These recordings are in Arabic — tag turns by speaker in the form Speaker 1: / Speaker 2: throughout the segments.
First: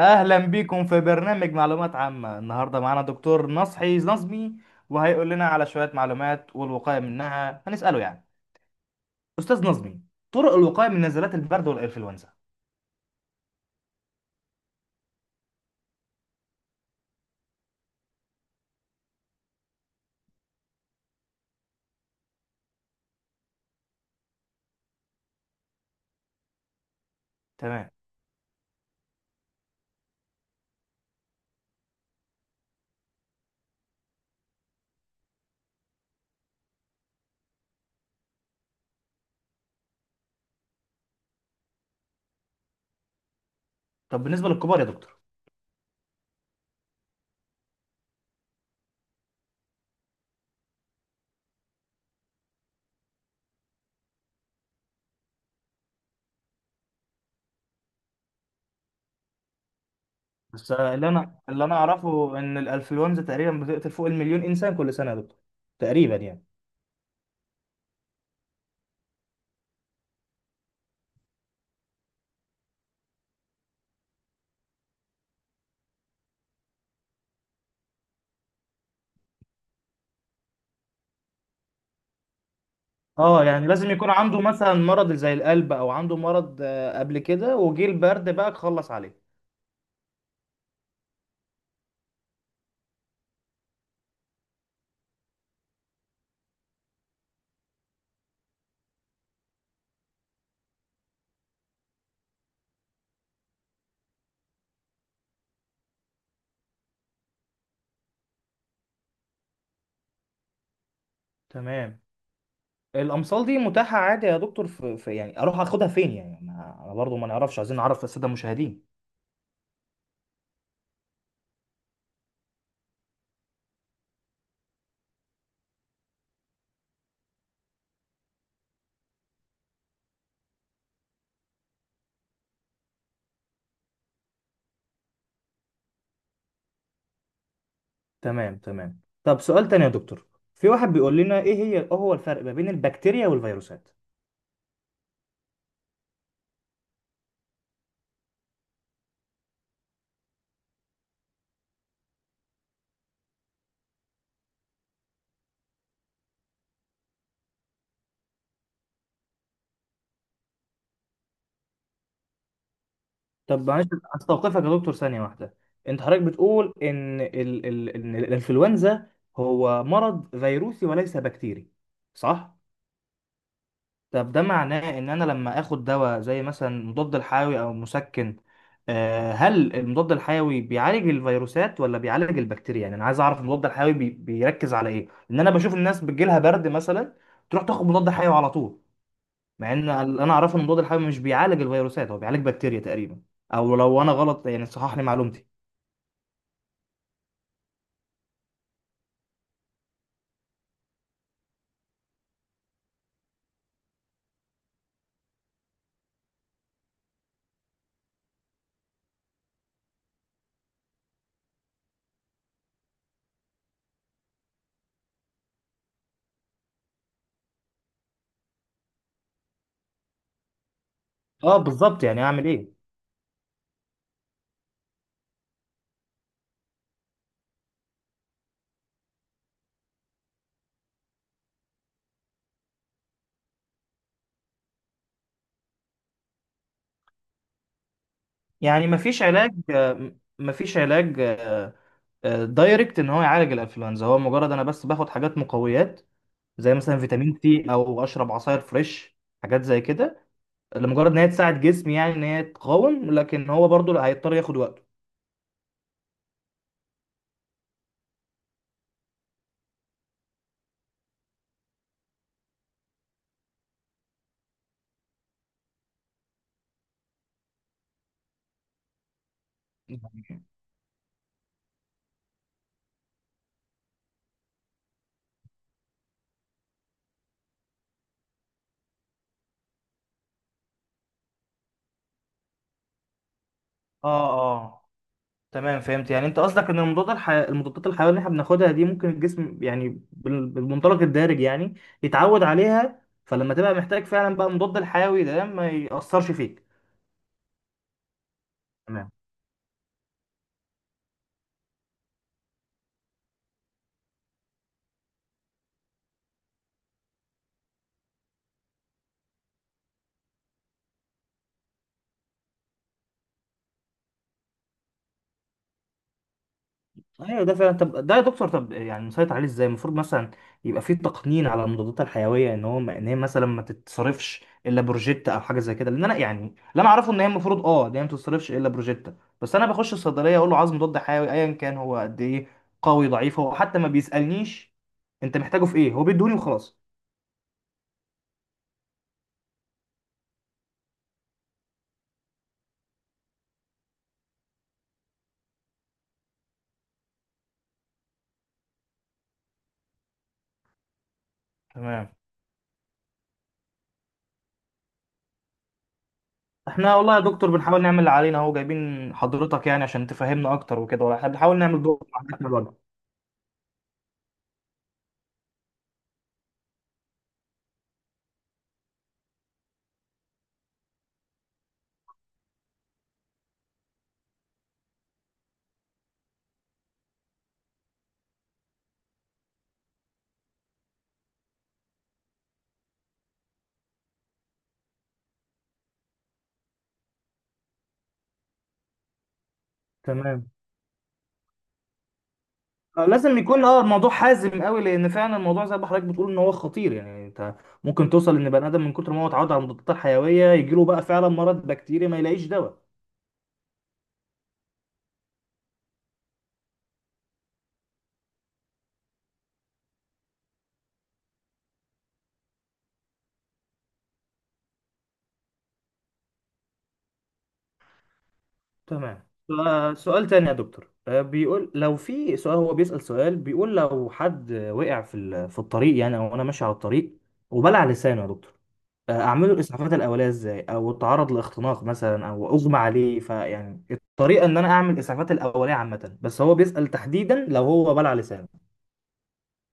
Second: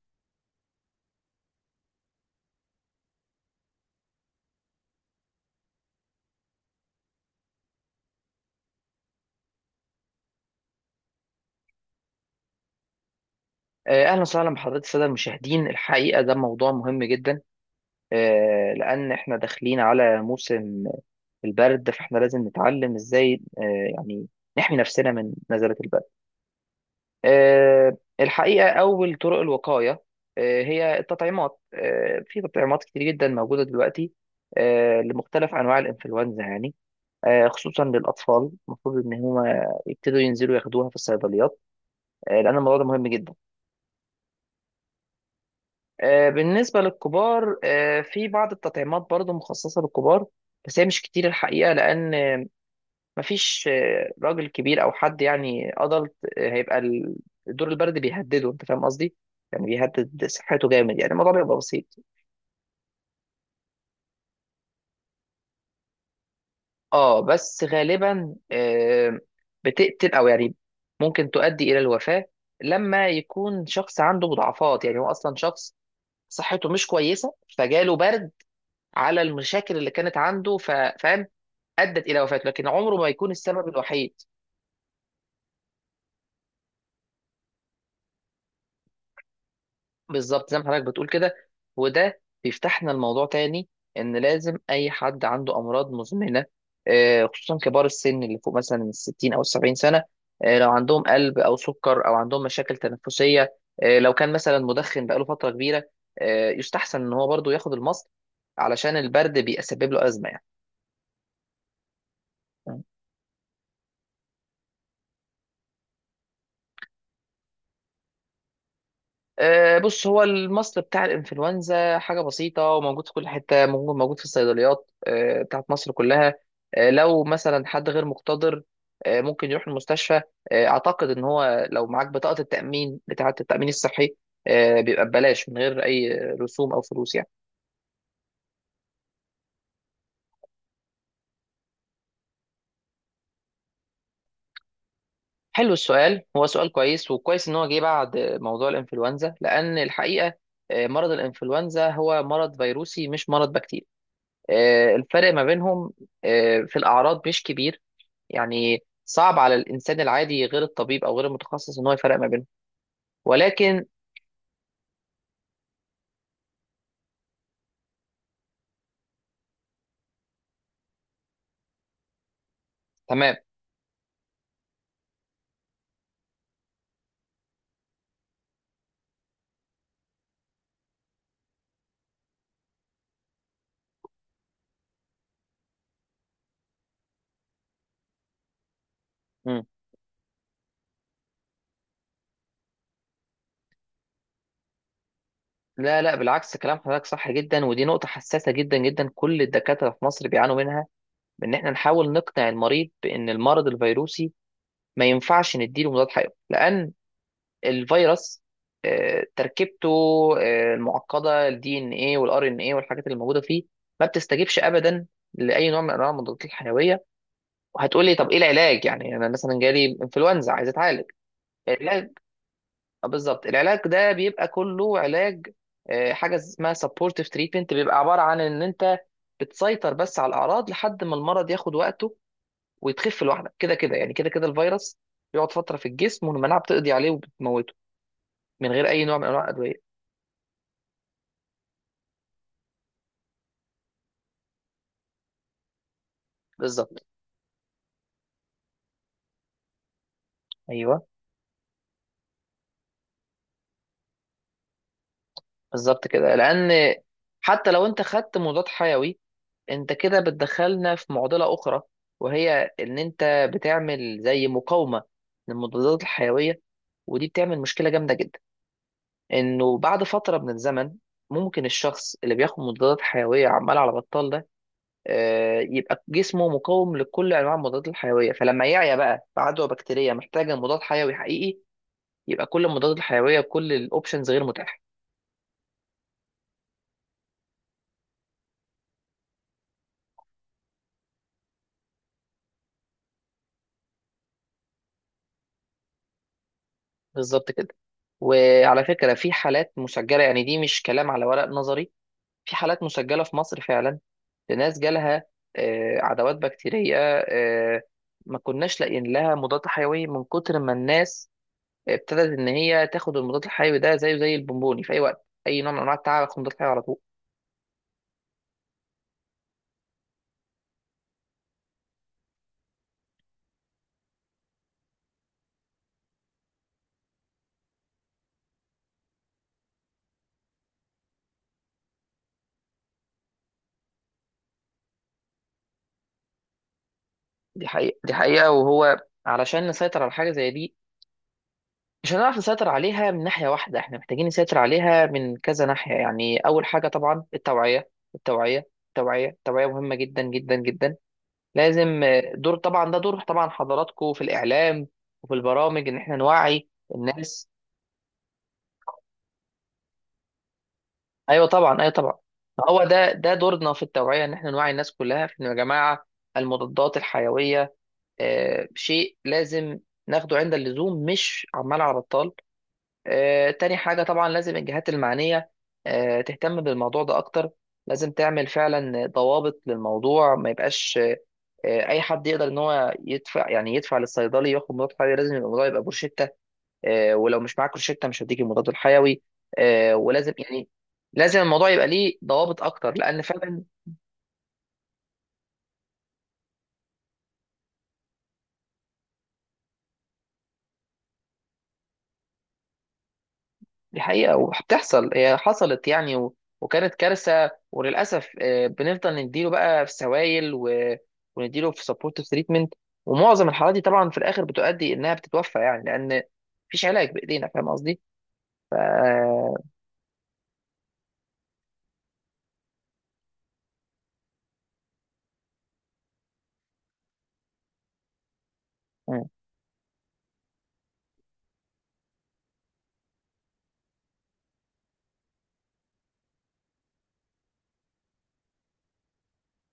Speaker 1: اهلا بيكم في برنامج معلومات عامة. النهاردة معانا دكتور نصحي نظمي وهيقول لنا على شوية معلومات والوقاية منها. هنسأله استاذ نظمي طرق الوقاية من نزلات البرد والانفلونزا.
Speaker 2: اهلا وسهلا بحضرتك الساده المشاهدين. الحقيقه ده موضوع مهم جدا. لان احنا داخلين على موسم البرد، فاحنا لازم نتعلم ازاي يعني نحمي نفسنا من نزلة البرد.
Speaker 1: تمام.
Speaker 2: الحقيقه اول طرق الوقايه هي التطعيمات. في تطعيمات كتير جدا موجوده دلوقتي لمختلف انواع الانفلونزا. يعني خصوصا للاطفال، المفروض ان هما يبتدوا ينزلوا ياخدوها في الصيدليات لان الموضوع ده مهم جدا.
Speaker 1: طب بالنسبة للكبار يا دكتور؟
Speaker 2: بالنسبة للكبار، في بعض التطعيمات برضو مخصصة للكبار. بس هي مش كتير الحقيقة، لأن مفيش راجل كبير أو حد يعني أدلت هيبقى الدور البرد بيهدده. أنت فاهم قصدي؟ يعني بيهدد صحته
Speaker 1: بس
Speaker 2: جامد،
Speaker 1: اللي
Speaker 2: يعني الموضوع
Speaker 1: انا
Speaker 2: بيبقى
Speaker 1: اللي انا
Speaker 2: بسيط.
Speaker 1: اعرفه ان الانفلونزا تقريبا بتقتل فوق المليون انسان كل سنة يا دكتور، تقريبا يعني.
Speaker 2: اه، بس غالبا بتقتل أو يعني ممكن تؤدي إلى الوفاة، لما يكون شخص عنده مضاعفات، يعني هو أصلا شخص صحته مش كويسة فجاله برد على المشاكل اللي كانت عنده فاهم، ادت الى وفاته، لكن عمره ما يكون
Speaker 1: اه، يعني
Speaker 2: السبب
Speaker 1: لازم يكون
Speaker 2: الوحيد.
Speaker 1: عنده مثلا مرض زي القلب او عنده مرض قبل كده، وجه البرد بقى خلص عليه.
Speaker 2: بالظبط زي ما حضرتك بتقول كده. وده بيفتحنا الموضوع تاني، ان لازم اي حد عنده امراض مزمنه، خصوصا كبار السن اللي فوق مثلا من 60 او 70 سنه. لو عندهم قلب او سكر او عندهم مشاكل تنفسيه، لو كان مثلا مدخن بقاله فتره كبيره، يستحسن ان هو برضو ياخد المصل، علشان البرد بيسبب له ازمه
Speaker 1: تمام.
Speaker 2: يعني.
Speaker 1: الامصال دي متاحه عادي يا دكتور؟ في يعني اروح اخدها فين؟ يعني انا برضو ما نعرفش، عايزين نعرف الساده المشاهدين.
Speaker 2: بص، هو المصل بتاع الانفلونزا حاجه بسيطه وموجود في كل حته. موجود في الصيدليات بتاعت مصر كلها. لو مثلا حد غير مقتدر، ممكن يروح المستشفى. اعتقد ان هو لو معاك بطاقه التامين بتاعه التامين الصحي، بيبقى ببلاش من غير اي رسوم او فلوس يعني.
Speaker 1: تمام تمام. طب سؤال تاني يا دكتور، في واحد بيقول لنا ايه هو الفرق ما بين البكتيريا والفيروسات؟
Speaker 2: حلو السؤال، هو سؤال كويس، وكويس ان هو جه بعد موضوع الانفلونزا لان الحقيقه مرض الانفلونزا هو مرض فيروسي مش مرض بكتيري. الفرق ما بينهم في الأعراض مش كبير، يعني صعب على الإنسان العادي غير الطبيب أو غير المتخصص إن هو يفرق ما بينهم.
Speaker 1: طب
Speaker 2: ولكن
Speaker 1: معلش استوقفك يا دكتور ثانيه واحده. انت حضرتك بتقول ان ال ال إن الانفلونزا هو مرض فيروسي وليس بكتيري، صح؟
Speaker 2: تمام.
Speaker 1: طب ده معناه ان انا لما اخد دواء زي مثلا مضاد الحيوي او مسكن، هل المضاد الحيوي بيعالج الفيروسات ولا بيعالج البكتيريا؟ يعني انا عايز اعرف المضاد الحيوي بيركز على ايه؟ ان انا بشوف الناس بتجيلها برد مثلا، تروح تاخد مضاد حيوي على طول،
Speaker 2: مم.
Speaker 1: مع ان اللي انا اعرفه ان المضاد الحيوي مش بيعالج الفيروسات، هو بيعالج بكتيريا تقريبا. او لو انا غلط يعني صحح لي معلومتي.
Speaker 2: لا، لا، بالعكس كلام حضرتك صح جدا، ودي نقطة حساسة جدا جدا. كل الدكاترة في مصر بيعانوا منها بإن إحنا نحاول نقنع المريض بإن المرض الفيروسي ما ينفعش نديله مضاد حيوي، لأن الفيروس تركيبته المعقدة الدي ان ايه والار ان ايه والحاجات اللي موجودة فيه ما بتستجيبش أبدا لأي نوع من أنواع المضادات الحيوية. وهتقولي طب ايه العلاج، يعني انا مثلا جالي انفلونزا عايز اتعالج.
Speaker 1: اه بالظبط،
Speaker 2: العلاج
Speaker 1: يعني اعمل ايه؟
Speaker 2: بالظبط، العلاج ده بيبقى كله علاج حاجه اسمها سبورتيف تريتمنت، بيبقى عباره عن ان انت بتسيطر بس على الاعراض لحد ما المرض ياخد وقته، ويتخف لوحده كده كده، يعني كده كده الفيروس بيقعد فتره في الجسم، والمناعه بتقضي عليه وبتموته من
Speaker 1: يعني
Speaker 2: غير اي نوع
Speaker 1: مفيش
Speaker 2: من انواع
Speaker 1: علاج،
Speaker 2: الادويه.
Speaker 1: مفيش علاج دايركت ان هو يعالج الانفلونزا؟ هو مجرد انا بس باخد حاجات مقويات زي مثلا
Speaker 2: بالظبط.
Speaker 1: فيتامين سي او اشرب عصاير فريش، حاجات زي كده،
Speaker 2: ايوه،
Speaker 1: لمجرد ان هي تساعد جسمي يعني ان هي تقاوم، لكن هو برضو لا، هيضطر ياخد وقته.
Speaker 2: بالظبط كده، لان حتى لو انت خدت مضاد حيوي، انت كده بتدخلنا في معضلة أخرى، وهي إن أنت بتعمل زي مقاومة للمضادات الحيوية. ودي بتعمل مشكلة جامدة جدا، إنه بعد فترة من الزمن ممكن الشخص اللي بياخد مضادات حيوية عمال على بطال ده يبقى جسمه مقاوم لكل أنواع المضادات الحيوية. فلما يعيا بقى في عدوى بكتيرية محتاجة مضاد حيوي حقيقي، يبقى كل المضادات الحيوية كل الأوبشنز
Speaker 1: اه
Speaker 2: غير متاحة.
Speaker 1: اه تمام، فهمت. يعني انت قصدك ان المضادات الحيويه اللي احنا بناخدها دي ممكن الجسم يعني بالمنطلق الدارج يعني يتعود عليها، فلما تبقى محتاج فعلا بقى مضاد الحيوي ده ما يأثرش فيك.
Speaker 2: بالظبط كده. وعلى فكرة، في حالات مسجلة، يعني دي مش كلام على ورق نظري. في حالات مسجلة في مصر فعلا، لناس جالها عدوات بكتيرية آه، ما كناش لاقيين لها مضاد حيوي، من كتر ما الناس ابتدت ان هي تاخد المضاد الحيوي ده زيه زي البونبوني، في اي وقت اي نوع من انواع التعب هاخد مضاد حيوي على طول.
Speaker 1: ايوه ده فعلا. طب ده يا دكتور، طب يعني نسيطر عليه ازاي؟ المفروض مثلا يبقى فيه تقنين على المضادات الحيويه، ان هو ان هي مثلا ما تتصرفش الا بروجيتا او حاجه زي كده، لان انا يعني اللي انا اعرفه ان هي المفروض اه ان هي ما تتصرفش الا بروجيتا، بس انا بخش الصيدليه اقول له عايز مضاد حيوي ايا كان هو قد ايه، قوي ضعيف، هو حتى ما بيسالنيش انت محتاجه في ايه، هو بيدوني وخلاص.
Speaker 2: دي حقيقة، دي حقيقة، وهو علشان نسيطر على حاجة زي دي مش هنعرف نسيطر عليها من ناحية واحدة، احنا محتاجين نسيطر عليها من كذا ناحية. يعني اول حاجة طبعا التوعية، التوعية، التوعية، التوعية مهمة جدا جدا جدا. لازم
Speaker 1: تمام.
Speaker 2: دور طبعا. ده دور طبعا حضراتكم في الاعلام وفي البرامج، ان احنا نوعي
Speaker 1: احنا والله يا
Speaker 2: الناس.
Speaker 1: دكتور بنحاول نعمل اللي علينا اهو، جايبين حضرتك يعني عشان تفهمنا اكتر وكده، وإحنا
Speaker 2: ايوه
Speaker 1: بنحاول
Speaker 2: طبعا،
Speaker 1: نعمل
Speaker 2: ايوه
Speaker 1: دور
Speaker 2: طبعا،
Speaker 1: على قد ما نقدر.
Speaker 2: هو ده دورنا في التوعيه، ان احنا نوعي الناس كلها في انه يا جماعه المضادات الحيويه شيء لازم ناخده عند اللزوم مش عمال على بطال. تاني حاجه طبعا لازم الجهات المعنيه تهتم بالموضوع ده اكتر. لازم تعمل فعلا ضوابط للموضوع، ما يبقاش اي حد يقدر ان هو يدفع يعني يدفع للصيدلي ياخد مضاد حيوي. لازم يبقى الموضوع يبقى بروشته، ولو مش معاك روشته مش هديك المضاد الحيوي. ولازم
Speaker 1: تمام.
Speaker 2: يعني لازم الموضوع يبقى ليه ضوابط اكتر لان
Speaker 1: لازم
Speaker 2: فعلا.
Speaker 1: يكون اه الموضوع حازم قوي، لان فعلا الموضوع زي ما حضرتك بتقول ان هو خطير. يعني انت ممكن توصل ان بني ادم من كتر ما هو اتعود على المضادات الحيويه، يجيله بقى فعلا مرض بكتيري ما يلاقيش دواء.
Speaker 2: دي حقيقه وبتحصل، هي حصلت يعني وكانت كارثه وللاسف. بنفضل نديله بقى في سوائل ونديله في سبورتيف تريتمنت. ومعظم الحالات دي طبعا في الاخر بتؤدي انها بتتوفى يعني، لان مفيش علاج بايدينا. فاهم قصدي؟ ف...
Speaker 1: تمام. سؤال تاني يا دكتور، بيقول لو في سؤال، هو بيسأل سؤال بيقول لو حد وقع في في الطريق يعني، او انا ماشي على الطريق وبلع لسانه يا دكتور، اعمل له الاسعافات الاوليه ازاي؟ او اتعرض لاختناق مثلا او اغمى عليه. فيعني الطريقه ان انا اعمل الاسعافات الاوليه عامه، بس هو بيسأل تحديدا لو هو بلع لسانه.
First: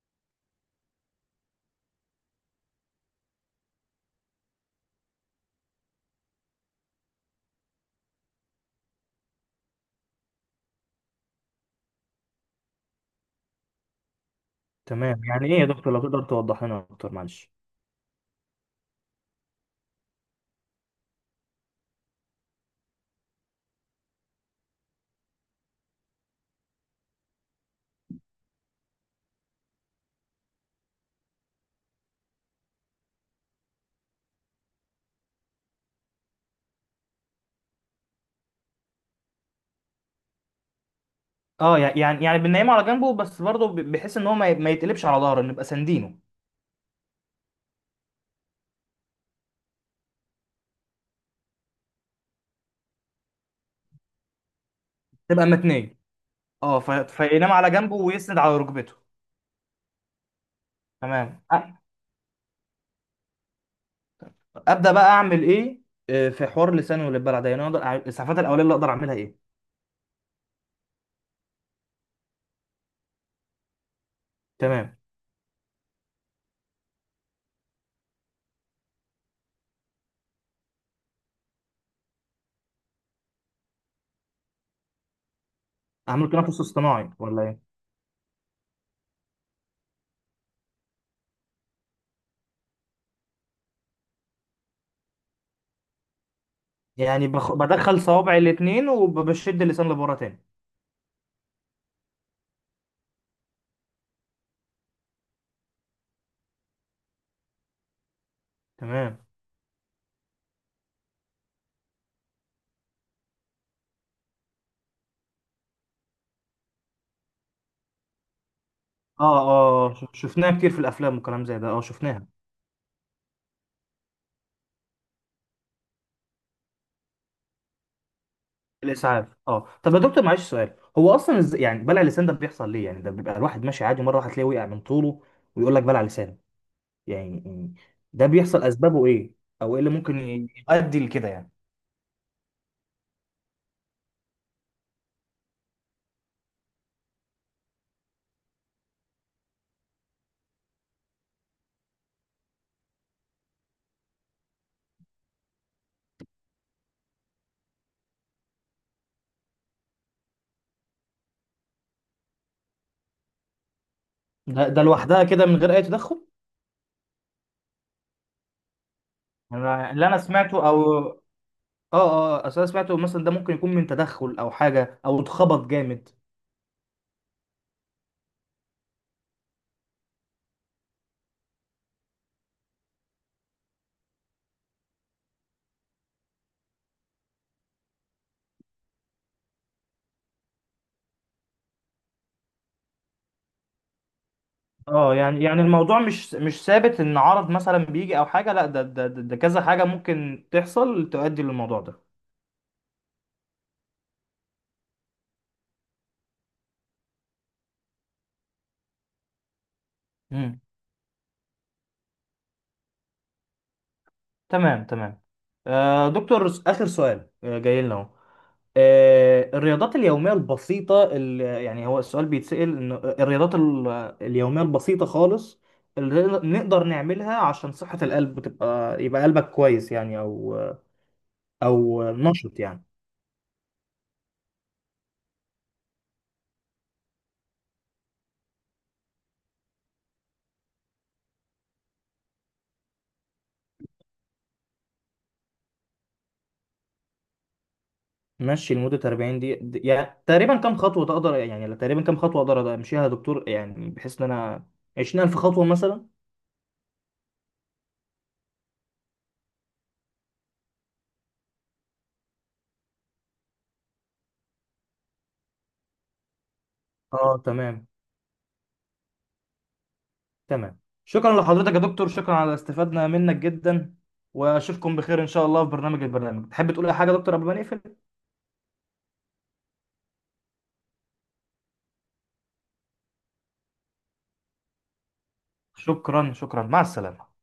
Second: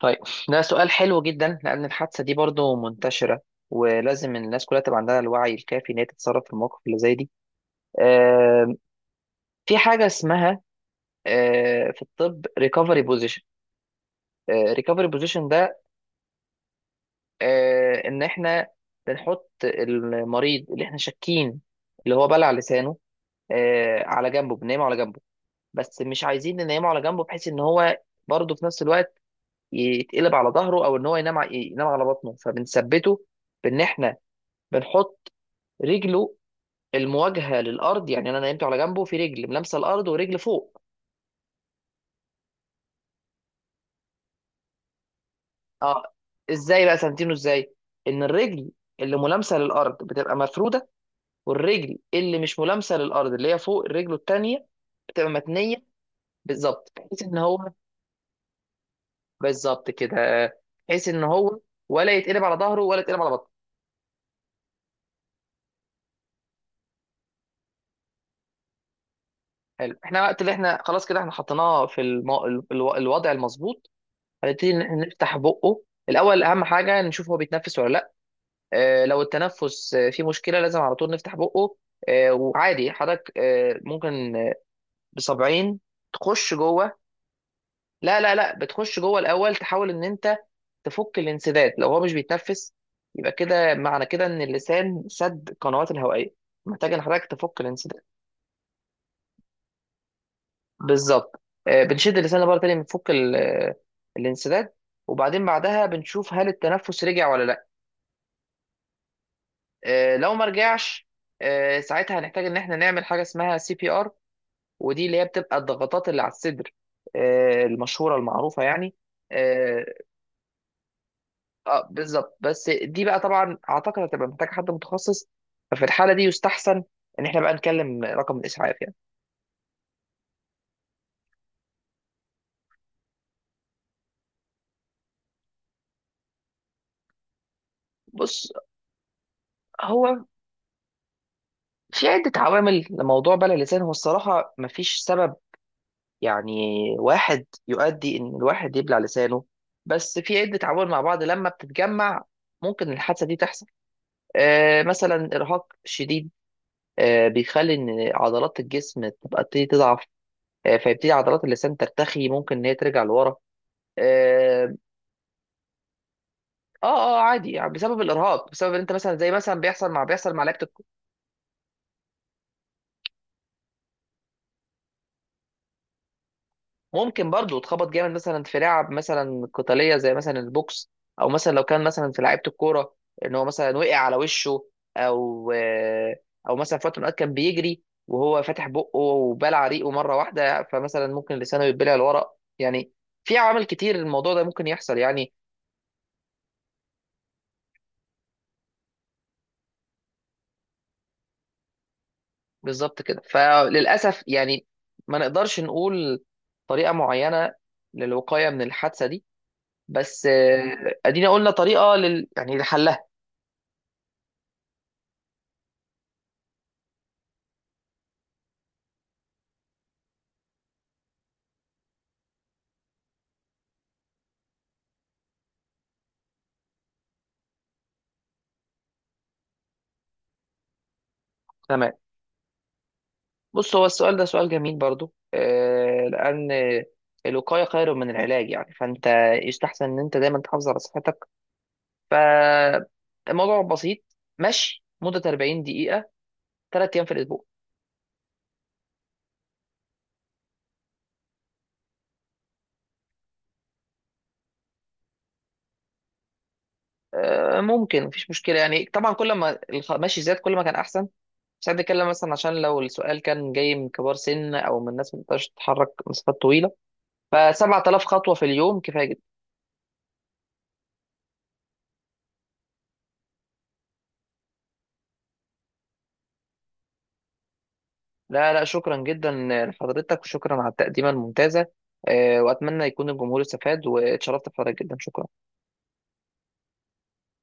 Speaker 2: طيب، ده سؤال حلو جدا، لأن الحادثة دي برضو منتشرة، ولازم الناس كلها تبقى عندها الوعي الكافي إن هي تتصرف في المواقف اللي زي دي. آم، في حاجة اسمها في الطب ريكفري بوزيشن. ريكفري
Speaker 1: تمام، يعني
Speaker 2: بوزيشن
Speaker 1: ايه يا
Speaker 2: ده
Speaker 1: دكتور؟ لو تقدر توضح لنا اكتر معلش.
Speaker 2: إن إحنا بنحط المريض اللي إحنا شاكين اللي هو بلع لسانه على جنبه. بننيمه على جنبه، بس مش عايزين ننيمه على جنبه بحيث إن هو برضه في نفس الوقت يتقلب على ظهره، أو إن هو ينام ينام على بطنه. فبنثبته بان احنا بنحط رجله المواجهه للارض، يعني انا نايمته على جنبه في رجل ملامسه الارض ورجل فوق.
Speaker 1: اه، يعني يعني بننيمه على جنبه، بس برضه بحيث ان هو ما يتقلبش على ظهره، نبقى
Speaker 2: اه.
Speaker 1: ساندينه.
Speaker 2: ازاي بقى سنتينه؟ ازاي ان الرجل اللي ملامسه للارض بتبقى مفروده، والرجل اللي مش ملامسه للارض اللي هي فوق رجله التانيه بتبقى
Speaker 1: تبقى
Speaker 2: متنيه.
Speaker 1: متنيه. اه،
Speaker 2: بالظبط بحيث ان
Speaker 1: فينام على
Speaker 2: هو.
Speaker 1: جنبه ويسند على ركبته.
Speaker 2: بالظبط كده، بحيث ان
Speaker 1: تمام
Speaker 2: هو ولا يتقلب على ظهره ولا يتقلب على بطنه.
Speaker 1: ابدا. بقى اعمل ايه في حوار لساني والبلع ده؟ يعني اقدر الاسعافات الاوليه اللي اقدر اعملها ايه؟
Speaker 2: حلو. احنا وقت اللي احنا خلاص كده احنا حطيناه في الوضع المظبوط، هنبتدي ان
Speaker 1: تمام.
Speaker 2: احنا نفتح بقه. الاول اهم حاجه نشوف هو بيتنفس ولا لا. لو التنفس فيه مشكله، لازم على طول نفتح بقه. وعادي حضرتك ممكن بصبعين
Speaker 1: اعمل
Speaker 2: تخش
Speaker 1: تنفس
Speaker 2: جوه.
Speaker 1: اصطناعي ولا ايه؟
Speaker 2: لا، لا، لا بتخش جوه الاول. تحاول ان انت تفك الانسداد، لو هو مش بيتنفس يبقى كده معنى كده ان اللسان سد القنوات الهوائيه، محتاج ان حضرتك
Speaker 1: يعني
Speaker 2: تفك
Speaker 1: بدخل
Speaker 2: الانسداد.
Speaker 1: صوابعي الاثنين وبشد اللسان لبره تاني؟
Speaker 2: بالظبط. بنشد اللسان لبره تاني، بنفك الانسداد. وبعدين بعدها بنشوف هل التنفس رجع ولا لا.
Speaker 1: تمام.
Speaker 2: لو ما رجعش ساعتها هنحتاج ان احنا نعمل حاجه اسمها سي بي ار. ودي اللي هي بتبقى الضغطات اللي على الصدر المشهورة المعروفة يعني.
Speaker 1: اه
Speaker 2: اه.
Speaker 1: اه، شفناها كتير في الافلام وكلام زي ده، اه شفناها.
Speaker 2: بالظبط. بس دي بقى طبعا اعتقد هتبقى محتاجة حد متخصص، ففي الحالة دي يستحسن ان احنا بقى نكلم رقم الاسعاف يعني.
Speaker 1: الاسعاف اه. طب يا دكتور معلش سؤال، هو اصلا يعني بلع اللسان ده بيحصل ليه؟ يعني ده بيبقى الواحد ماشي عادي، مره واحده تلاقيه وقع من طوله ويقول لك بلع لسان، يعني يعني ده
Speaker 2: بص،
Speaker 1: بيحصل اسبابه ايه؟ او ايه اللي ممكن
Speaker 2: هو
Speaker 1: يؤدي لكده يعني؟
Speaker 2: في عدة عوامل لموضوع بلع اللسان. هو الصراحة مفيش سبب يعني واحد يؤدي ان الواحد يبلع لسانه، بس في عدة عوامل مع بعض لما بتتجمع ممكن الحادثة دي تحصل. مثلا إرهاق شديد بيخلي ان عضلات الجسم تبقى تبتدي تضعف. فيبتدي عضلات اللسان ترتخي، ممكن ان هي ترجع لورا.
Speaker 1: ده
Speaker 2: اه،
Speaker 1: ده لوحدها كده من غير اي تدخل؟
Speaker 2: اه. عادي يعني بسبب الارهاق، بسبب ان انت مثلا زي مثلا
Speaker 1: أنا- اللي انا
Speaker 2: بيحصل مع لعيبه
Speaker 1: سمعته او اه، اه اصل انا سمعته مثلا ده ممكن يكون من تدخل او حاجه او اتخبط جامد.
Speaker 2: ممكن برضو تخبط جامد مثلا في لعب مثلا قتاليه زي مثلا البوكس، او مثلا لو كان مثلا في لعيبه الكوره ان هو مثلا وقع على وشه، او آه، او مثلا في وقت من الأوقات كان بيجري وهو فاتح بقه وبلع ريقه مره واحده، فمثلا ممكن لسانه يتبلع لورا يعني. في عوامل كتير الموضوع ده ممكن يحصل
Speaker 1: اه،
Speaker 2: يعني.
Speaker 1: يعني يعني الموضوع مش ثابت ان عرض مثلا بيجي او حاجه، لا ده كذا حاجه ممكن تحصل تؤدي للموضوع
Speaker 2: بالظبط كده، فللاسف يعني ما نقدرش نقول طريقه معينه للوقايه من الحادثه دي، بس
Speaker 1: ده.
Speaker 2: ادينا قلنا طريقه يعني لحلها.
Speaker 1: تمام تمام. آه دكتور، آخر سؤال آه جاي لنا اهو. آه الرياضات اليومية البسيطة اللي يعني، هو السؤال بيتسأل إن الرياضات اليومية البسيطة خالص اللي نقدر نعملها عشان صحة القلب تبقى، يبقى قلبك كويس يعني، أو
Speaker 2: تمام.
Speaker 1: أو نشط يعني.
Speaker 2: بص، هو السؤال ده سؤال جميل برضو لان الوقايه خير من العلاج. يعني فانت يستحسن ان انت دايما تحافظ على صحتك. فالموضوع بسيط، مشي مده 40 دقيقه، 3 ايام في الاسبوع.
Speaker 1: مشي لمدة 40 دقيقة يعني؟ تقريبا كم خطوة تقدر، يعني تقريبا كم خطوة أقدر أمشيها يا دكتور، يعني بحيث إن أنا 20,000 خطوة مثلا؟
Speaker 2: ممكن مفيش مشكله يعني، طبعا كل ما المشي زاد كل ما كان احسن. بس احنا بنتكلم مثلا عشان لو السؤال كان جاي من كبار سن او من ناس ما بتقدرش تتحرك مسافات طويله، ف
Speaker 1: اه تمام
Speaker 2: 7,000 خطوه في اليوم كفايه جدا.
Speaker 1: تمام. شكرا لحضرتك يا دكتور، شكرا، على استفادنا منك جدا. واشوفكم بخير ان شاء الله في برنامج البرنامج. تحب تقول اي حاجه يا دكتور قبل ما نقفل؟
Speaker 2: لا، لا، شكرا جدا لحضرتك، وشكرا على التقديمه الممتازه. واتمنى يكون الجمهور استفاد، واتشرفت بحضرتك جدا. شكرا.
Speaker 1: شكرا شكرا، مع السلامه.